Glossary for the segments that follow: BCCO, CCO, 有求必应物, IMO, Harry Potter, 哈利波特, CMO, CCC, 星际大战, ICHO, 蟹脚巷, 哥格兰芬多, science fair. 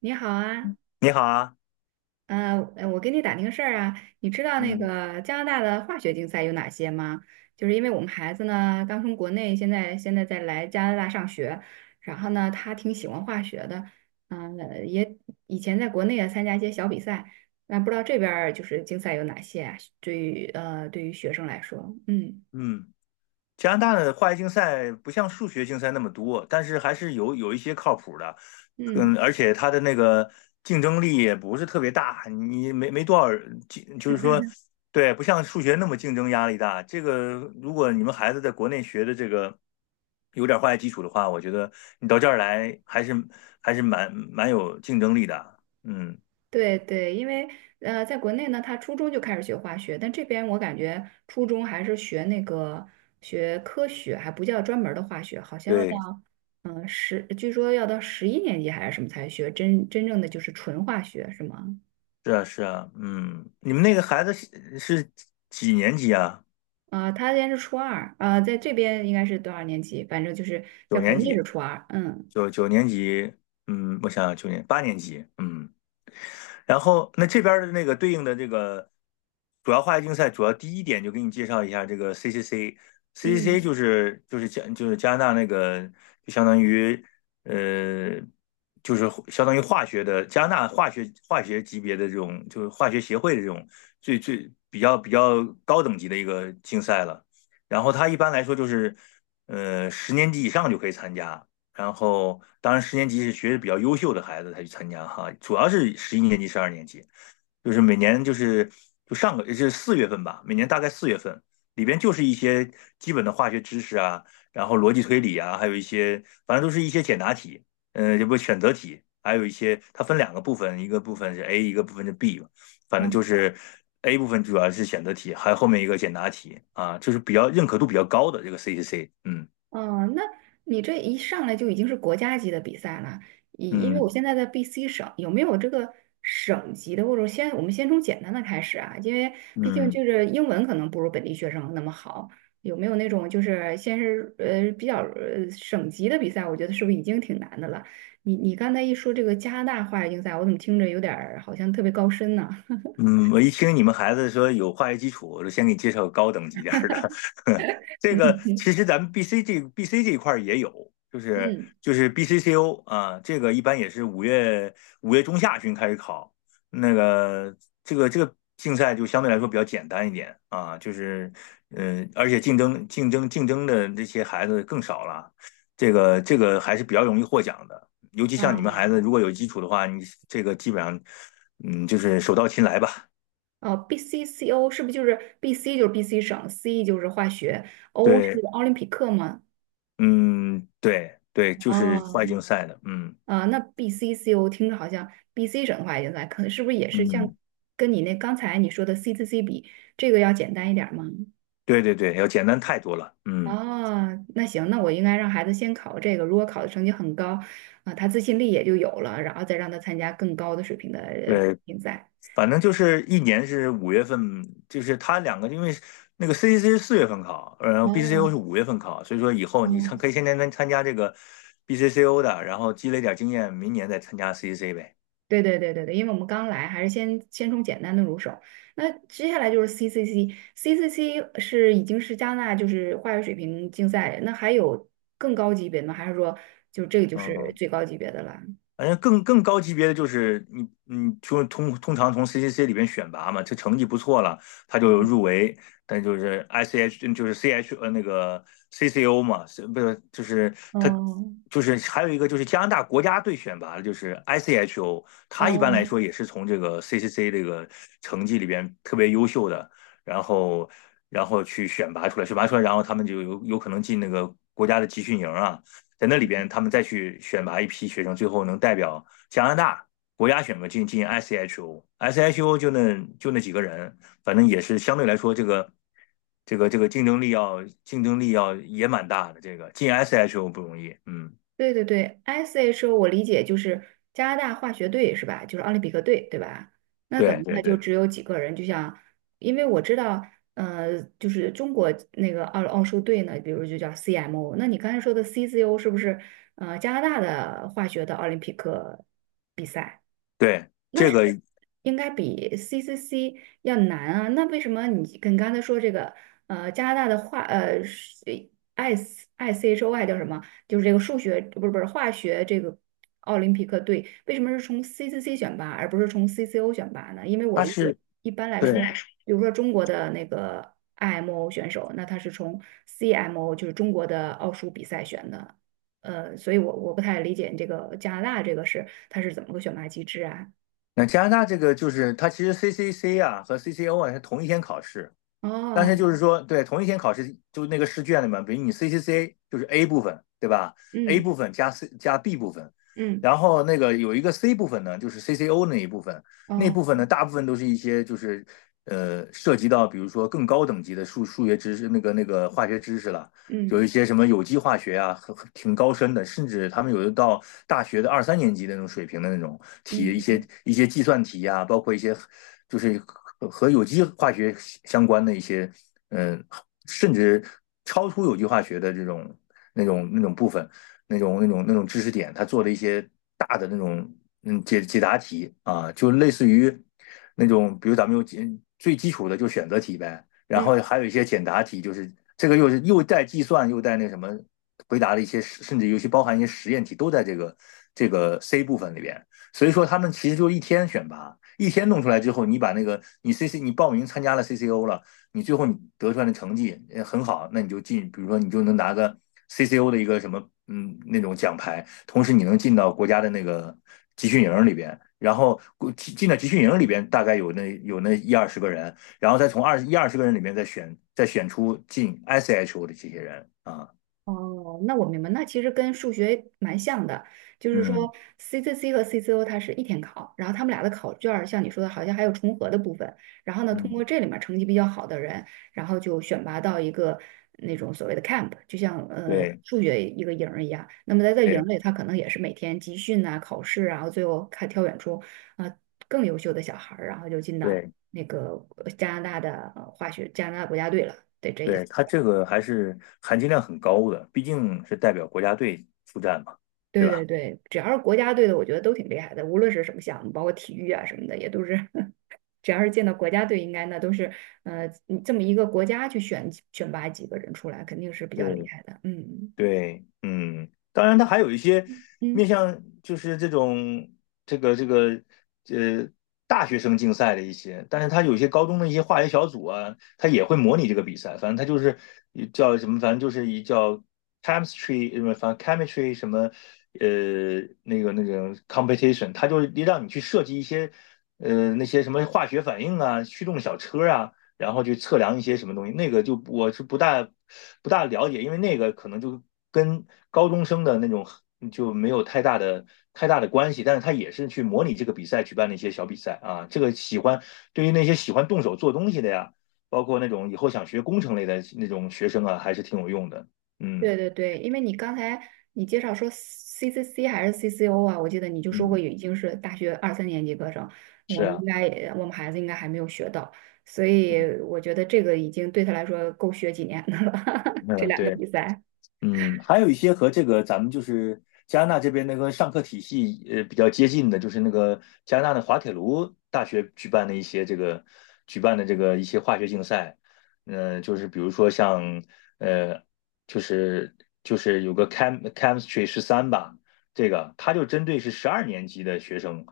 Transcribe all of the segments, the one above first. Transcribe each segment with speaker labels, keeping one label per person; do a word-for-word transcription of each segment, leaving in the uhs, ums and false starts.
Speaker 1: 你好啊，
Speaker 2: 你好啊，
Speaker 1: 呃，呃我给你打听个事儿啊，你知道那
Speaker 2: 嗯
Speaker 1: 个加拿大的化学竞赛有哪些吗？就是因为我们孩子呢刚从国内，现在现在在来加拿大上学，然后呢他挺喜欢化学的，嗯、呃也以前在国内也参加一些小比赛，那不知道这边儿就是竞赛有哪些啊对于呃对于学生来说，嗯
Speaker 2: 嗯，加拿大的化学竞赛不像数学竞赛那么多，但是还是有有一些靠谱的，嗯，
Speaker 1: 嗯。
Speaker 2: 而且它的那个竞争力也不是特别大，你没没多少人竞就是说，对，不像数学那么竞争压力大。这个如果你们孩子在国内学的这个有点化学基础的话，我觉得你到这儿来还是还是蛮蛮有竞争力的，嗯，
Speaker 1: 对对，因为呃，在国内呢，他初中就开始学化学，但这边我感觉初中还是学那个学科学，还不叫专门儿的化学，好像要到
Speaker 2: 对，
Speaker 1: 嗯十，据说要到十一年级还是什么才学真真正的就是纯化学，是吗？
Speaker 2: 是啊是啊，嗯，你们那个孩子是是几年级啊？
Speaker 1: 啊、他现在是初二，啊、在这边应该是多少年级？反正就是在
Speaker 2: 九
Speaker 1: 国
Speaker 2: 年
Speaker 1: 内
Speaker 2: 级，
Speaker 1: 是初二，嗯
Speaker 2: 九九年级，嗯，我想想，九年八年级，嗯，然后那这边的那个对应的这个主要化学竞赛，主要第一点就给你介绍一下这个 C C C，C C C
Speaker 1: 嗯，
Speaker 2: 就是就是加就是加拿大那个就相当于呃就是相当于化学的加拿大化学化学级别的这种就是化学协会的这种最最比较比较高等级的一个竞赛了，然后它一般来说就是呃十年级以上就可以参加。然后当然十年级是学的比较优秀的孩子才去参加哈，主要是十一年级、十二年级，就是每年就是就上个是四月份吧，每年大概四月份里边就是一些基本的化学知识啊，然后逻辑推理啊，还有一些反正都是一些简答题，嗯、也不选择题，还有一些它分两个部分，一个部分是 A，一个部分是 B，反正就
Speaker 1: 嗯。
Speaker 2: 是 A 部分主要是选择题，还有后面一个简答题啊，就是比较认可度比较高的这个 C C C，嗯
Speaker 1: 哦，那你这一上来就已经是国家级的比赛了，因因为
Speaker 2: 嗯
Speaker 1: 我现在在 B C 省，有没有这个省级的，或者先我们先从简单的开始啊？因为毕竟
Speaker 2: 嗯。
Speaker 1: 就是英文可能不如本地学生那么好，有没有那种就是先是呃比较呃省级的比赛？我觉得是不是已经挺难的了？你你刚才一说这个加拿大化学竞赛，我怎么听着有点儿好像特别高深呢？
Speaker 2: 嗯，我一听你们孩子说有化学基础，我就先给你介绍个高等级点儿的。这个其实咱们 B C 这 B C 这一块儿也有，就是
Speaker 1: 嗯，
Speaker 2: 就是 B C C O 啊，这个一般也是五月五月中下旬开始考。那个这个这个竞赛就相对来说比较简单一点啊，就是嗯，而且竞争竞争竞争的这些孩子更少了，这个这个还是比较容易获奖的。尤其像你们孩
Speaker 1: 哦，
Speaker 2: 子，如果有基础的话，你这个基本上，嗯，就是手到擒来吧。
Speaker 1: 哦 b c c o 是不是就是 B C 就是 B C 省，C 就是化学，O 是
Speaker 2: 对，
Speaker 1: 奥林匹克吗？
Speaker 2: 嗯，对对，就是外
Speaker 1: 哦，
Speaker 2: 竞赛的，嗯
Speaker 1: 啊、那 B C C O 听着好像 B C 省的话也在，可能是不是也是像
Speaker 2: 嗯，
Speaker 1: 跟你那刚才你说的 C C C 比，这个要简单一点儿吗？
Speaker 2: 对对对，要简单太多了，嗯，
Speaker 1: 哦，那行，那我应该让孩子先考这个，如果考的成绩很高，啊、他自信力也就有了，然后再让他参加更高的水平的呃
Speaker 2: 对，
Speaker 1: 竞赛。
Speaker 2: 反正就是一年是五月份，就是他两个，因为那个 C C C 是四月份考，然后 B C C O 是
Speaker 1: 哦，
Speaker 2: 五月份考，所以说以后你参可
Speaker 1: 哦，
Speaker 2: 以先参参参加这个 B C C O 的，然后积累点经验，明年再参加 C C C 呗。
Speaker 1: 对对对对对，因为我们刚来，还是先先从简单的入手。那接下来就是 C C C。C C C 是已经是加拿大就是化学水平竞赛，那还有更高级别的吗？还是说就这个就是
Speaker 2: 嗯。
Speaker 1: 最高级别的了？
Speaker 2: 反正更更高级别的就是你你就通通常从 C C C 里边选拔嘛，这成绩不错了，他就
Speaker 1: 嗯。
Speaker 2: 入围。但就是 ICH 就是 C H 呃那个 C C O 嘛，是不是就是他
Speaker 1: 哦
Speaker 2: 就是还有一个就是加拿大国家队选拔的，就是 I C H O，他一般来
Speaker 1: 哦，
Speaker 2: 说也是从这个 C C C 这个成绩里边特别优秀的，然后然后去选拔出来，选拔出来，然后他们就有有可能进那个国家的集训营啊。在那里边他们再去选拔一批学生，最后能代表加拿大国家选拔进进 S H O，S H O 就那就那几个人，反正也是相对来说这个这个这个竞争力要竞争力要也蛮大的，这个进 S H O 不容易，嗯，
Speaker 1: 对对对， s h o 我理解就是加拿大化学队是吧？就是奥林匹克队对吧？那可
Speaker 2: 对
Speaker 1: 能他
Speaker 2: 对
Speaker 1: 就
Speaker 2: 对
Speaker 1: 只有几个人，就像因为我知道，呃，就是中国那个奥奥数队呢，比如就叫 C M O，那你刚才说的 C C O 是不是呃加拿大的化学的奥林匹克，
Speaker 2: 对，
Speaker 1: 那
Speaker 2: 这
Speaker 1: 是
Speaker 2: 个
Speaker 1: 不是应该比 C C C 要难啊？那为什么你跟刚才说这个呃加拿大的化呃是 I ICHOI 叫什么？就是这个数学不是不是化学这个奥林匹克队，为什么是从 C C C 选拔而不是从 C C O 选拔呢？因为我
Speaker 2: 它
Speaker 1: 理解
Speaker 2: 是
Speaker 1: 一般来
Speaker 2: 对，
Speaker 1: 说，比如说中国的那个 I M O 选手，那他是从 C M O 就是中国的奥数比赛选的。呃，所以我我不太理解你这个加拿大这个是它是怎么个选拔机制啊？
Speaker 2: 那加拿大这个就是它其实 C C C 啊和 C C O 啊是同一天考试。但
Speaker 1: 哦，
Speaker 2: 是就是说，对，同一天考试，就那个试卷里面，比如你 C C C 就是 A 部分，对吧？A
Speaker 1: 嗯
Speaker 2: 部分加 C 加 B 部分，
Speaker 1: 嗯，
Speaker 2: 然后那个有一个 C 部分呢，就是 C C O 那一部分，那
Speaker 1: 哦，
Speaker 2: 部分呢，大部分都是一些就是呃涉及到比如说更高等级的数数学知识，那个那个化学知识了，有一
Speaker 1: 嗯
Speaker 2: 些什么有机化学啊，很挺高深的，甚至他们有的到大学的二三年级的那种水平的那种题，
Speaker 1: 嗯
Speaker 2: 一些
Speaker 1: 嗯
Speaker 2: 一些计算题啊，包括一些就是和有机化学相关的一些，嗯，甚至超出有机化学的这种那种那种部分，那种那种那种知识点，他做了一些大的那种嗯解解答题啊，就类似于那种，比如咱们有几最基础的就选择题呗。然后
Speaker 1: 嗯。
Speaker 2: 还有一些简答题，就是这个又是又带计算又带那什么回答的一些，甚至尤其包含一些实验题，都在这个这个 C 部分里边。所以说他们其实就一天选拔，一天弄出来之后，你把那个你 C C 你报名参加了 C C O 了，你最后你得出来的成绩呃很好，那你就进，比如说你就能拿个 C C O 的一个什么嗯那种奖牌，同时你能进到国家的那个集训营里边。然后进进到集训营里边，大概有那有那一二十个人，然后再从二一二十个人里面再选再选出进 I C H O 的这些人啊，
Speaker 1: 哦，那我明白，那其实跟数学蛮像的，就是
Speaker 2: 嗯
Speaker 1: 说 C C C 和 C C O 它是一天考，然后他们俩的考卷儿像你说的，好像还有重合的部分。然后呢，通过
Speaker 2: 嗯，
Speaker 1: 这里面儿成绩比较好的人，然后就选拔到一个那种所谓的 camp，就像呃
Speaker 2: 对
Speaker 1: 数学一个营儿一样。那么在这营儿
Speaker 2: 对
Speaker 1: 里，他可能也是每天集训啊、考试啊，然后最后看挑选出啊、呃更优秀的小孩儿，然后就进到
Speaker 2: 对
Speaker 1: 那个呃加拿大的呃化学加拿大国家队了，对，这意
Speaker 2: 对，
Speaker 1: 思。
Speaker 2: 他这个还是含金量很高的，毕竟是代表国家队出战嘛，对
Speaker 1: 对对
Speaker 2: 吧？
Speaker 1: 对，只要是国家队的，我觉得都挺厉害的，无论是什么项目，包括体育啊什么的，也都是，只要是见到国家队，应该那都是，呃，你这么一个国家去选几选拔几个人出来，肯定是比较厉
Speaker 2: 对
Speaker 1: 害的。嗯
Speaker 2: 对，嗯，当然，它还有一些面
Speaker 1: 嗯，
Speaker 2: 向，就是这种这个这个呃大学生竞赛的一些，但是它有一些高中的一些化学小组啊，它也会模拟这个比赛。反正它就是一叫什么，反正就是一叫 chemistry 什么，反正 chemistry 什么呃那个那个 competition，它就是让你去设计一些呃那些什么化学反应啊、驱动小车啊。然后去测量一些什么东西，那个就我是不大不大了解，因为那个可能就跟高中生的那种就没有太大的太大的关系，但是他也是去模拟这个比赛举办的一些小比赛啊。这个喜欢对于那些喜欢动手做东西的呀，包括那种以后想学工程类的那种学生啊，还是挺有用的。嗯，
Speaker 1: 对对对，因为你刚才你介绍说 C C C 还是 C C O 啊，我记得你就说过
Speaker 2: 嗯
Speaker 1: 已经是大学二三年级课程，我
Speaker 2: 是
Speaker 1: 们应
Speaker 2: 啊，
Speaker 1: 该也我们孩子应该还没有学到，所
Speaker 2: 嗯，
Speaker 1: 以我觉得这个已经对他来说够学几年的了，这
Speaker 2: 嗯，
Speaker 1: 两个
Speaker 2: 对。
Speaker 1: 比赛。
Speaker 2: 嗯，还有一些和这个咱们就是加拿大这边那个上课体系呃比较接近的，就是那个加拿大的滑铁卢大学举办的一些这个举办的这个一些化学竞赛，嗯、就是比如说像呃，就是就是有个 chem chemistry 十三吧，这个它就针对是十二年级的学生，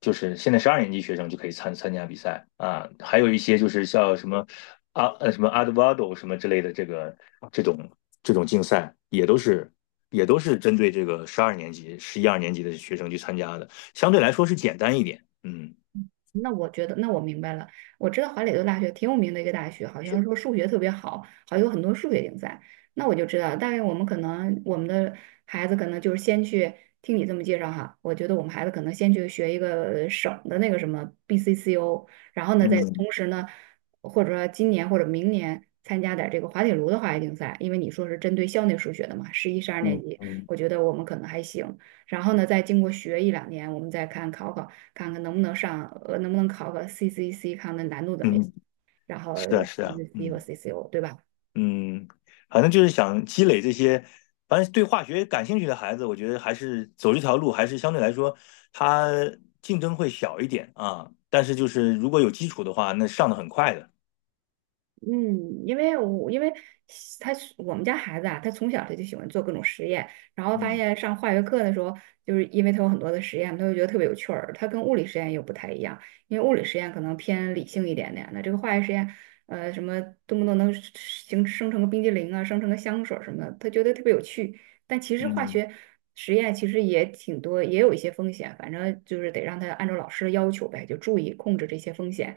Speaker 2: 就是现在十二年级学生就可以参参加比赛啊，还有一些就是像什么啊呃什么 a 德 v a 什么之类的这个这种这种竞赛也都是也都是针对这个十二年级、十一二年级的学生去参加的，相对来说是简单一点。嗯
Speaker 1: 那我觉得，那我明白了。我知道华磊顿大学挺有名的一个大学，好像是说数学特别好，好像有很多数学竞赛。那我就知道，大概我们可能我们的孩子可能就是先去听你这么介绍哈，我觉得我们孩子可能先去学一个省的那个什么 B C C O，然后呢，再
Speaker 2: 嗯
Speaker 1: 同时呢，或者说今年或者明年参加点儿这个滑铁卢的化学竞赛，因为你说是针对校内数学的嘛，十一、十二年
Speaker 2: 嗯
Speaker 1: 级，
Speaker 2: 嗯
Speaker 1: 我觉得我们可能还行。然后呢，再经过学一两年，我们再看考考。看看能不能上，呃，能不能考个 C C C，看看难度怎么样，
Speaker 2: 嗯，
Speaker 1: 然后
Speaker 2: 是啊是啊，
Speaker 1: C C C 和
Speaker 2: 嗯
Speaker 1: C C O，对吧？
Speaker 2: 嗯，反正就是想积累这些，反正对化学感兴趣的孩子，我觉得还是走这条路，还是相对来说他竞争会小一点啊。但是就是如果有基础的话，那上的很快的。
Speaker 1: 嗯，因为我因为他我们家孩子啊，他从小他就喜欢做各种实验，然后发
Speaker 2: 嗯
Speaker 1: 现上化学课的时候，就是因为他有很多的实验，他就觉得特别有趣儿。他跟物理实验又不太一样，因为物理实验可能偏理性一点点，那这个化学实验，呃，什么动不动能形生成个冰激凌啊，生成个香水儿什么的，他觉得特别有趣。但其实化
Speaker 2: 嗯。
Speaker 1: 学实验其实也挺多，也有一些风险，反正就是得让他按照老师的要求呗，就注意控制这些风险。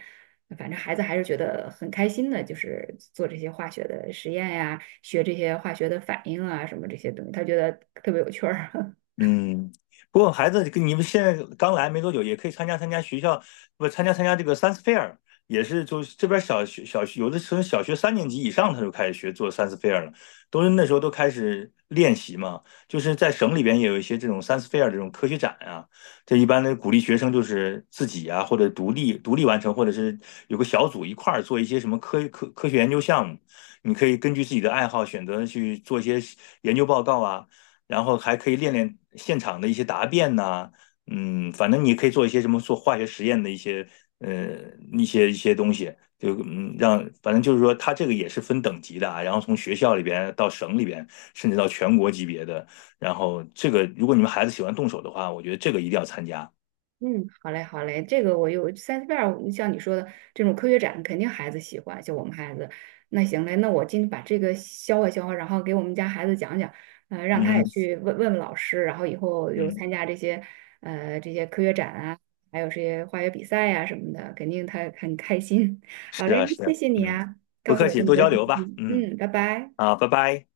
Speaker 1: 反正孩子还是觉得很开心的，就是做这些化学的实验呀，学这些化学的反应啊，什么这些东西，他觉得特别有趣儿。
Speaker 2: 嗯，不过孩子跟你们现在刚来没多久，也可以参加参加学校，不参加参加这个 science fair，也是就是这边小学小学有的时候小学三年级以上他就开始学做 science fair 了，都是那时候都开始练习嘛。就是在省里边也有一些这种 science fair 这种科学展啊，这一般的鼓励学生就是自己啊或者独立独立完成，或者是有个小组一块儿做一些什么科科科学研究项目，你可以根据自己的爱好选择去做一些研究报告啊。然后还可以练练现场的一些答辩呐、啊嗯，反正你可以做一些什么做化学实验的一些呃一些一些东西，就嗯让反正就是说它这个也是分等级的啊，然后从学校里边到省里边，甚至到全国级别的，然后这个如果你们孩子喜欢动手的话，我觉得这个一定要参加。
Speaker 1: 嗯，好嘞，好嘞，这个我有三 c i e 像你说的这种科学展，肯定孩子喜欢，就我们孩子。那行嘞，那我今天把这个消化消化，然后给我们家孩子讲讲，呃，让他也
Speaker 2: 嗯
Speaker 1: 去问问问老师，然后以后有
Speaker 2: 嗯，
Speaker 1: 参加这些呃这些科学展啊，还有这些化学比赛呀、什么的，肯定他很开心。好
Speaker 2: 是
Speaker 1: 嘞，
Speaker 2: 啊
Speaker 1: 那
Speaker 2: 是
Speaker 1: 谢
Speaker 2: 啊，
Speaker 1: 谢你
Speaker 2: 嗯，
Speaker 1: 啊，
Speaker 2: 不
Speaker 1: 告诉
Speaker 2: 客
Speaker 1: 我这
Speaker 2: 气，
Speaker 1: 么
Speaker 2: 多
Speaker 1: 多
Speaker 2: 交
Speaker 1: 信
Speaker 2: 流吧，
Speaker 1: 息。
Speaker 2: 嗯，
Speaker 1: 嗯，拜拜。
Speaker 2: 好，拜拜。